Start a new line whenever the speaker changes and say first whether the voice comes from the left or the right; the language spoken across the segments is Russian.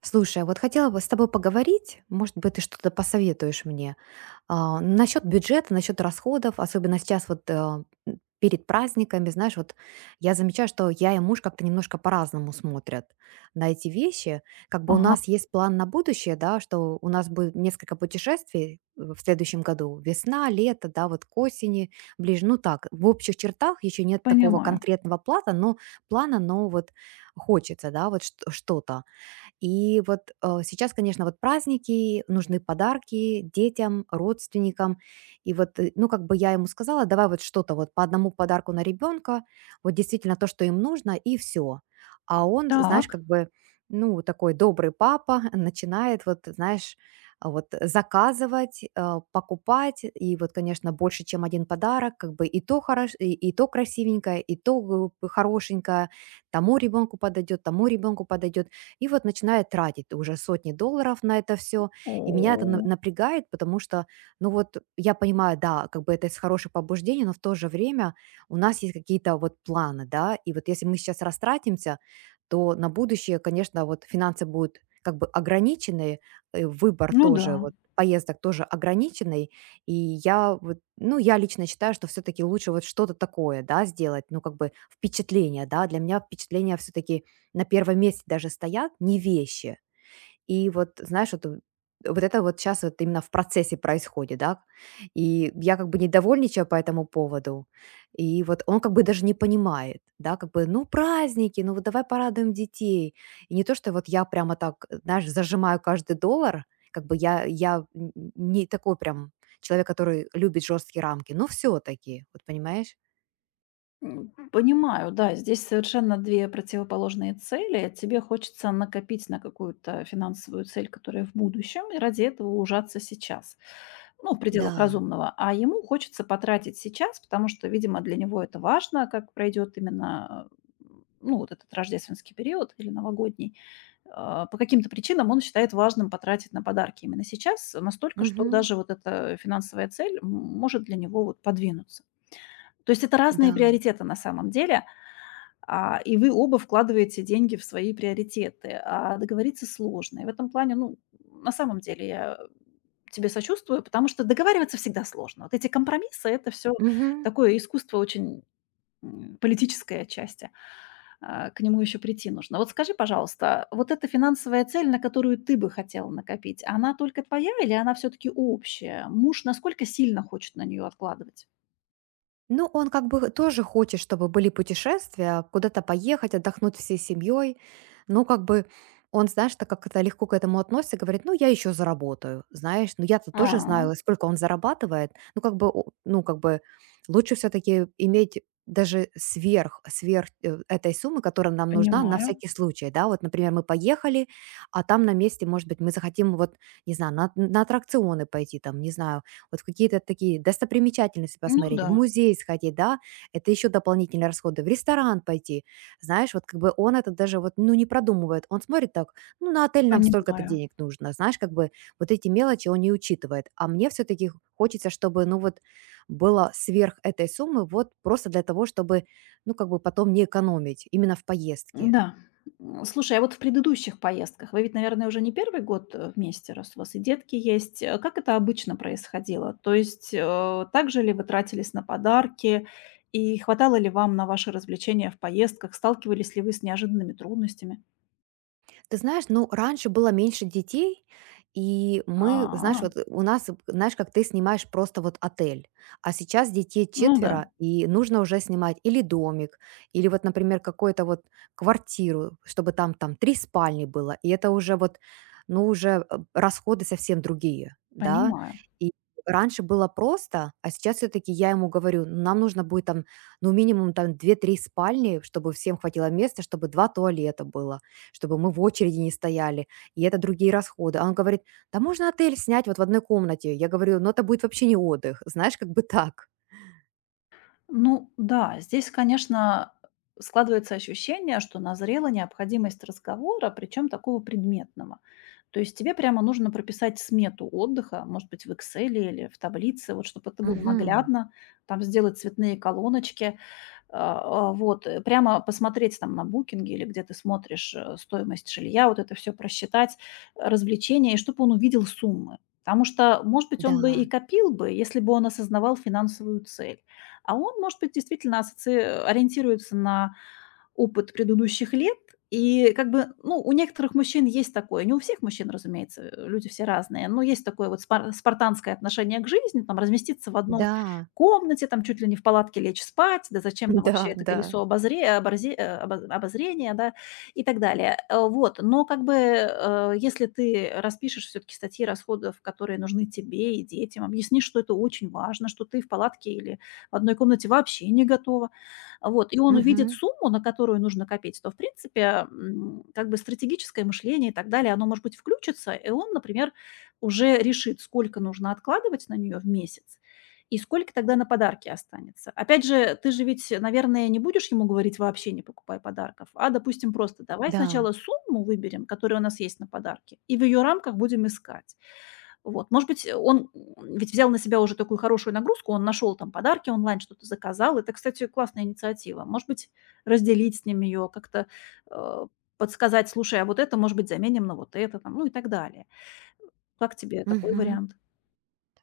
right: Слушай, а вот хотела бы с тобой поговорить, может быть, ты что-то посоветуешь мне, насчет бюджета, насчет расходов, особенно сейчас вот, перед праздниками, знаешь, вот я замечаю, что я и муж как-то немножко по-разному смотрят на эти вещи. Как бы у
left: Ага,
right: нас есть план на будущее, да, что у нас будет несколько путешествий, в следующем году, весна, лето, да, вот к осени, ближе, ну так, в общих чертах еще нет такого
left: понимаю.
right: конкретного плана, но вот хочется, да, вот что-то. И вот, сейчас, конечно, вот праздники, нужны подарки детям, родственникам. И вот, ну, как бы я ему сказала: "Давай вот что-то вот по одному подарку на ребенка, вот действительно то, что им нужно, и все". А он, знаешь,
left: Так.
right: как бы, ну, такой добрый папа, начинает вот, знаешь, вот заказывать, покупать. И вот, конечно, больше, чем один подарок, как бы и то хорош, и то красивенькое, и то, хорошенькое, тому ребенку подойдет, тому ребенку подойдет, и вот начинает тратить уже сотни долларов на это все.
left: О,
right: И меня это напрягает, потому что, ну вот, я понимаю, да, как бы это с хорошее побуждение, но в то же время у нас есть какие-то вот планы, да, и вот если мы сейчас растратимся, то на будущее, конечно, вот финансы будут как бы ограничены, выбор
left: ну да.
right: тоже, вот поездок тоже ограниченный, и я вот, ну, я лично считаю, что все-таки лучше вот что-то такое, да, сделать, ну, как бы впечатление, да, для меня впечатление все-таки на первом месте, даже стоят не вещи. И вот, знаешь, вот, вот это вот сейчас вот именно в процессе происходит, да. И я как бы недовольничаю по этому поводу. И вот он как бы даже не понимает, да, как бы, ну, праздники, ну вот давай порадуем детей. И не то, что вот я прямо так, знаешь, зажимаю каждый доллар, как бы я не такой прям человек, который любит жесткие рамки, но все-таки, вот понимаешь?
left: Понимаю, да, здесь совершенно две противоположные цели. Тебе хочется накопить на какую-то финансовую цель, которая в будущем, и ради этого ужаться сейчас. Ну, в пределах
right: Да.
left: разумного. А ему хочется потратить сейчас, потому что, видимо, для него это важно, как пройдет именно э, ну, вот этот рождественский период или новогодний. По каким-то причинам он считает важным потратить на подарки именно сейчас, настолько, что
right: Мгм.
left: даже вот эта финансовая цель может для него вот подвинуться. То есть это разные
right: Да.
left: приоритеты на самом деле, и вы оба вкладываете деньги в свои приоритеты, а договориться сложно. И в этом плане, ну, на самом деле я тебе сочувствую, потому что договариваться всегда сложно. Вот эти компромиссы – это все
right: Мгм.
left: такое искусство очень политическое отчасти, к нему еще прийти нужно. Вот скажи, пожалуйста, вот эта финансовая цель, на которую ты бы хотела накопить, она только твоя или она все-таки общая? Муж насколько сильно хочет на нее откладывать?
right: Ну, он как бы тоже хочет, чтобы были путешествия, куда-то поехать, отдохнуть всей семьей. Но как бы он, знаешь, так как это легко к этому относится, говорит, ну, я еще заработаю, знаешь. Ну, я-то тоже
left: А,
right: знаю, сколько он зарабатывает. Ну, как бы, ну, как бы лучше все-таки иметь даже сверх этой суммы, которая нам нужна на
left: понимаю.
right: всякий случай, да, вот, например, мы поехали, а там на месте, может быть, мы захотим, вот, не знаю, на аттракционы пойти, там, не знаю, вот в какие-то такие достопримечательности
left: Ну
right: посмотреть, в
left: да,
right: музей сходить, да, это еще дополнительные расходы, в ресторан пойти, знаешь, вот как бы он это даже вот, ну, не продумывает, он смотрит так, ну, на отель нам столько-то
left: понимаю.
right: денег нужно, знаешь, как бы вот эти мелочи он не учитывает, а мне все-таки хочется, чтобы, ну, вот было сверх этой суммы, вот просто для того, чтобы, ну, как бы потом не экономить именно в поездке.
left: Да. Слушай, а вот в предыдущих поездках вы ведь, наверное, уже не первый год, вместе, раз у вас и детки есть. Э, как это обычно происходило? То есть, так же ли вы тратились на подарки и хватало ли вам на ваши развлечения в поездках? Сталкивались ли вы с неожиданными трудностями?
right: Ты знаешь, ну, раньше было меньше детей, и мы, знаешь,
left: А,
right: вот у нас, знаешь, как ты снимаешь просто вот отель, а сейчас детей
left: ну да,
right: четверо, и нужно уже снимать или домик, или вот, например, какую-то вот квартиру, чтобы там три спальни было, и это уже вот, ну, уже, расходы совсем другие, да,
left: понимаю.
right: и раньше было просто, а сейчас все-таки я ему говорю, ну, нам нужно будет там, ну, минимум там две-три спальни, чтобы всем хватило места, чтобы два туалета было, чтобы мы в очереди не стояли, и это другие расходы. А он говорит: "Да можно отель снять вот в одной комнате". Я говорю: "Ну, это будет вообще не отдых". Знаешь, как бы так.
left: Ну да, здесь, конечно, складывается ощущение, что назрела необходимость разговора, причем такого предметного. То есть тебе прямо нужно прописать смету отдыха, может быть, в Excel или в таблице, вот чтобы это было
right: Мгм.
left: наглядно, там сделать цветные колоночки, прямо посмотреть там на "Букинге" или где ты смотришь, стоимость жилья, вот это все просчитать, развлечения, и чтобы он увидел суммы. Потому что, может быть, он бы и
right: Да,
left: копил бы, если бы он осознавал финансовую цель. А он, может быть, действительно ассоци ориентируется на опыт предыдущих лет. И как бы, ну, у некоторых мужчин есть такое, не у всех мужчин, разумеется, люди все разные, но есть такое вот спартанское отношение к жизни, там разместиться в одной
right: да.
left: комнате, там чуть ли не в палатке лечь спать, да зачем нам вообще
right: Да,
left: это
right: да.
left: колесо обозре- оборзе- э, обо- обозрения, да, и так далее. Вот, но как бы, если ты распишешь все-таки статьи расходов, которые нужны тебе и детям, объяснишь, что это очень важно, что ты в палатке или в одной комнате вообще не готова, вот, и он увидит
right: Мгм.
left: сумму, на которую нужно копить, то, в принципе, как бы стратегическое мышление и так далее, оно, может быть, включится, и он, например, уже решит, сколько нужно откладывать на нее в месяц и сколько тогда на подарки останется. Опять же, ты же ведь, наверное, не будешь ему говорить вообще не покупай подарков, а, допустим, просто давай
right: Да.
left: сначала сумму выберем, которая у нас есть на подарки, и в ее рамках будем искать. Вот, может быть, он ведь взял на себя уже такую хорошую нагрузку, он нашел там подарки онлайн, что-то заказал. Это, кстати, классная инициатива. Может быть, разделить с ним ее, как-то э, подсказать, слушай, а вот это, может быть, заменим на вот это, там, ну и так далее. Как тебе такой
right: Мгм.
left: вариант?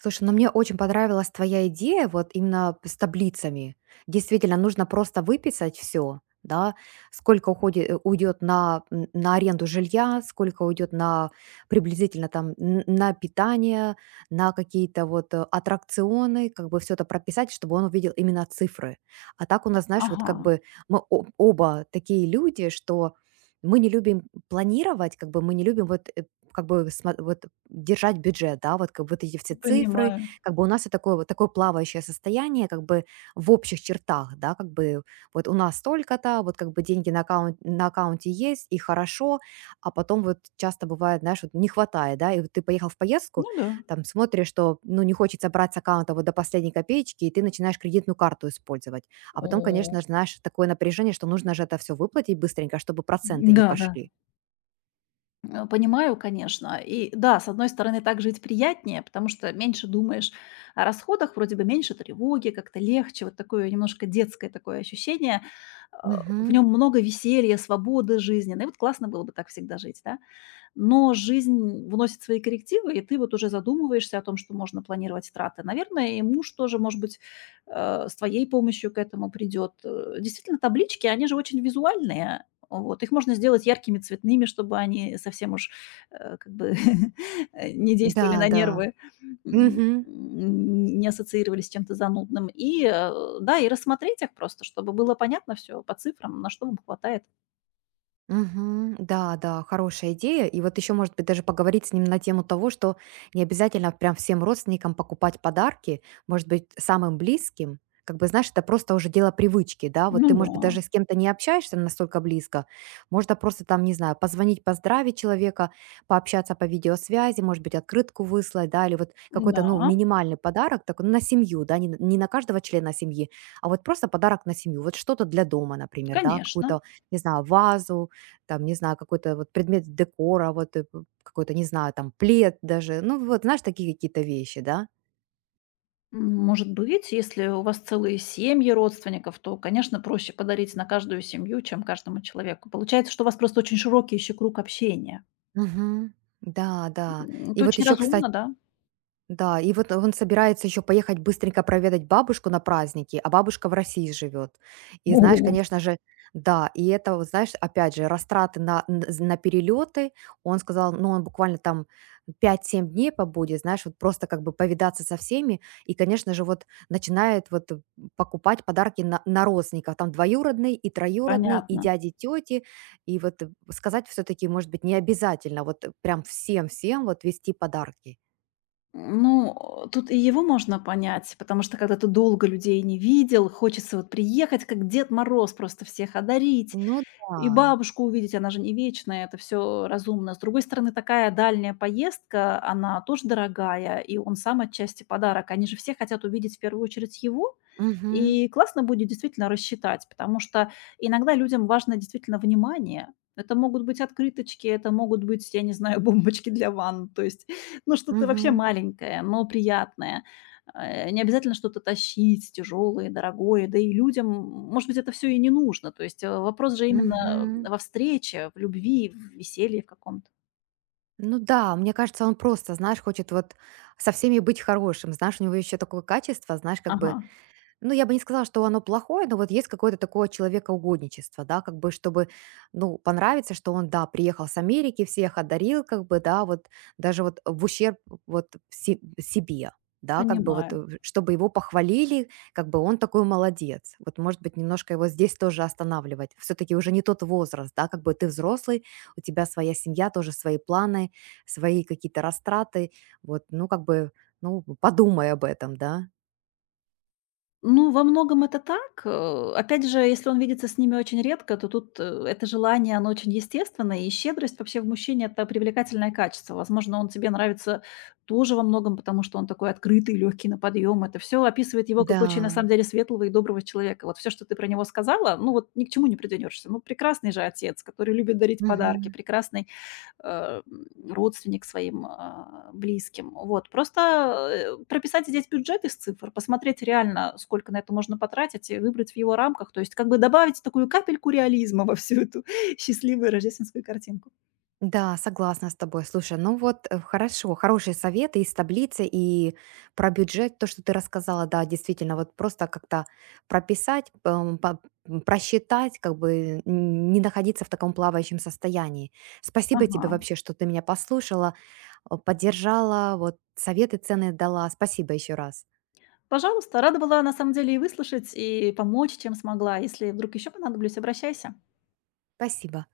right: Слушай, ну мне очень понравилась твоя идея вот именно с таблицами. Действительно, нужно просто выписать все, да, сколько уйдет на, на аренду жилья, сколько уйдет на приблизительно там на питание, на какие-то вот, аттракционы, как бы все это прописать, чтобы он увидел именно цифры. А так у нас, знаешь, вот
left: Ага,
right: как бы мы оба такие люди, что мы не любим планировать, как бы мы не любим вот, как бы смо вот держать бюджет, да, вот как бы вот эти все цифры.
left: понимаю.
right: Как бы у нас и такое вот такое плавающее состояние, как бы в общих чертах, да, как бы вот у нас столько-то, вот как бы деньги на аккаунте есть, и хорошо, а потом вот часто бывает, знаешь, вот не хватает, да, и вот ты поехал в поездку,
left: Ну да.
right: там смотришь, что, ну, не хочется брать с аккаунта вот до последней копеечки, и ты начинаешь кредитную карту использовать. А потом,
left: О,
right: конечно же, знаешь, такое напряжение, что нужно же это все выплатить быстренько, чтобы проценты не
left: да-да.
right: пошли.
left: Понимаю, конечно. И да, с одной стороны, так жить приятнее, потому что меньше думаешь о расходах, вроде бы меньше тревоги, как-то легче, вот такое немножко детское такое ощущение. Э, в
right: Мгм.
left: нем много веселья, свободы жизни, жизненной. Вот классно было бы так всегда жить, да? Но жизнь вносит свои коррективы, и ты вот уже задумываешься о том, что можно планировать траты. Наверное, и муж тоже, может быть, с твоей помощью к этому придет. Действительно, таблички, они же очень визуальные. Вот. Их можно сделать яркими, цветными, чтобы они совсем уж как бы не действовали
right: Да,
left: на
right: да.
left: нервы, м,
right: Мгм.
left: не ассоциировались с чем-то занудным. И да, и рассмотреть их просто, чтобы было понятно все по цифрам, на что вам хватает.
right: Мгм. Да, да, хорошая идея. И вот еще, может быть, даже поговорить с ним на тему того, что не обязательно прям всем родственникам покупать подарки, может быть, самым близким. Как бы, знаешь, это просто уже дело привычки, да, вот
left: Ну
right: ты, может
left: да,
right: быть, даже с кем-то не общаешься настолько близко, можно просто там, не знаю, позвонить, поздравить человека, пообщаться по видеосвязи, может быть, открытку выслать, да, или вот какой-то,
left: да,
right: ну, минимальный подарок, такой, ну, на семью, да, не на каждого члена семьи, а вот просто подарок на семью, вот что-то для дома, например, да,
left: конечно.
right: какую-то, не знаю, вазу, там, не знаю, какой-то вот предмет декора, вот, э, п какой-то, не знаю, там плед даже. Ну, вот, знаешь, такие какие-то вещи, да.
left: Может быть, если у вас целые семьи родственников, то, конечно, проще подарить на каждую семью, чем каждому человеку. Получается, что у вас просто очень широкий еще круг общения.
right: Мгм. Да, да. И
left: Это
right: вот
left: очень
right: еще, кстати,
left: разумно, да?
right: да, и вот он собирается еще поехать быстренько проведать бабушку на праздники, а бабушка в России живет. И знаешь,
left: Во.
right: конечно же, да, и это, вот знаешь, опять же, растраты на перелеты. Он сказал, ну, он буквально там пять 7 дней побудет, знаешь, вот просто как бы повидаться со всеми. И, конечно же, вот начинает вот, покупать подарки на родственников. Там двоюродный и троюродный, и
left: Понятно.
right: дяди, тети. И вот, сказать все-таки, может быть, не обязательно вот, прям всем-всем вот вести подарки.
left: Ну, тут и его можно понять, потому что когда ты долго людей не видел, хочется вот приехать, как Дед Мороз, просто всех одарить.
right: Ну
left: И
right: да.
left: бабушку увидеть, она же не вечная, это все разумно. С другой стороны, такая дальняя поездка, она тоже дорогая, и он сам отчасти подарок. Они же все хотят увидеть в первую очередь его,
right: Мгм.
left: и классно будет действительно рассчитать, потому что иногда людям важно действительно внимание. Это могут быть открыточки, это могут быть, я не знаю, бомбочки для ванн, то есть, ну, что-то вообще
right: Мгм.
left: маленькое, но приятное. Не обязательно что-то тащить тяжелое, дорогое, да и людям, может быть, это все и не нужно. То есть, вопрос же именно
right: Мгм.
left: во встрече, в любви, в веселье в каком-то.
right: Ну да, мне кажется, он просто, знаешь, хочет вот со всеми быть хорошим. Знаешь, у него еще такое качество, знаешь, как
left: Ага,
right: бы, ну, я бы не сказала, что оно плохое, но вот есть какое-то такое человекоугодничество, да, как бы чтобы, ну, понравиться, что он, да, приехал с Америки, всех одарил, как бы, да, вот даже вот в ущерб вот себе, да, как бы вот,
left: понимаю.
right: чтобы его похвалили, как бы он такой молодец. Вот, может быть, немножко его здесь тоже останавливать. Все-таки уже не тот возраст, да, как бы ты взрослый, у тебя своя семья, тоже свои планы, свои какие-то растраты, вот, ну, как бы, ну, подумай об этом, да.
left: Ну, во многом это так. Опять же, если он видится с ними очень редко, то тут, это желание, оно очень естественное. И щедрость вообще в мужчине – это привлекательное качество. Возможно, он тебе нравится тоже во многом, потому что он такой открытый, легкий на подъем. Это все описывает его как очень, на самом
right: Да.
left: деле, светлого и доброго человека. Вот все, что ты про него сказала, ну, вот ни к чему не придернешься. Ну, прекрасный же отец, который любит дарить подарки,
right: Мгм.
left: прекрасный э, родственник своим, близким. Вот, просто, прописать здесь бюджет из цифр, посмотреть реально, сколько на это можно потратить, и выбрать в его рамках. То есть как бы добавить такую капельку реализма во всю эту счастливую рождественскую картинку.
right: Да, согласна с тобой. Слушай, ну вот, хорошо, хорошие советы из таблицы и про бюджет, то, что ты рассказала, да, действительно, вот просто как-то прописать, просчитать, как бы не находиться в таком плавающем состоянии. Спасибо
left: Ага.
right: тебе вообще, что ты меня послушала, поддержала, вот советы ценные дала. Спасибо еще раз.
left: Пожалуйста, рада была на самом деле и выслушать, и помочь, чем смогла. Если вдруг еще понадоблюсь, обращайся.
right: Спасибо.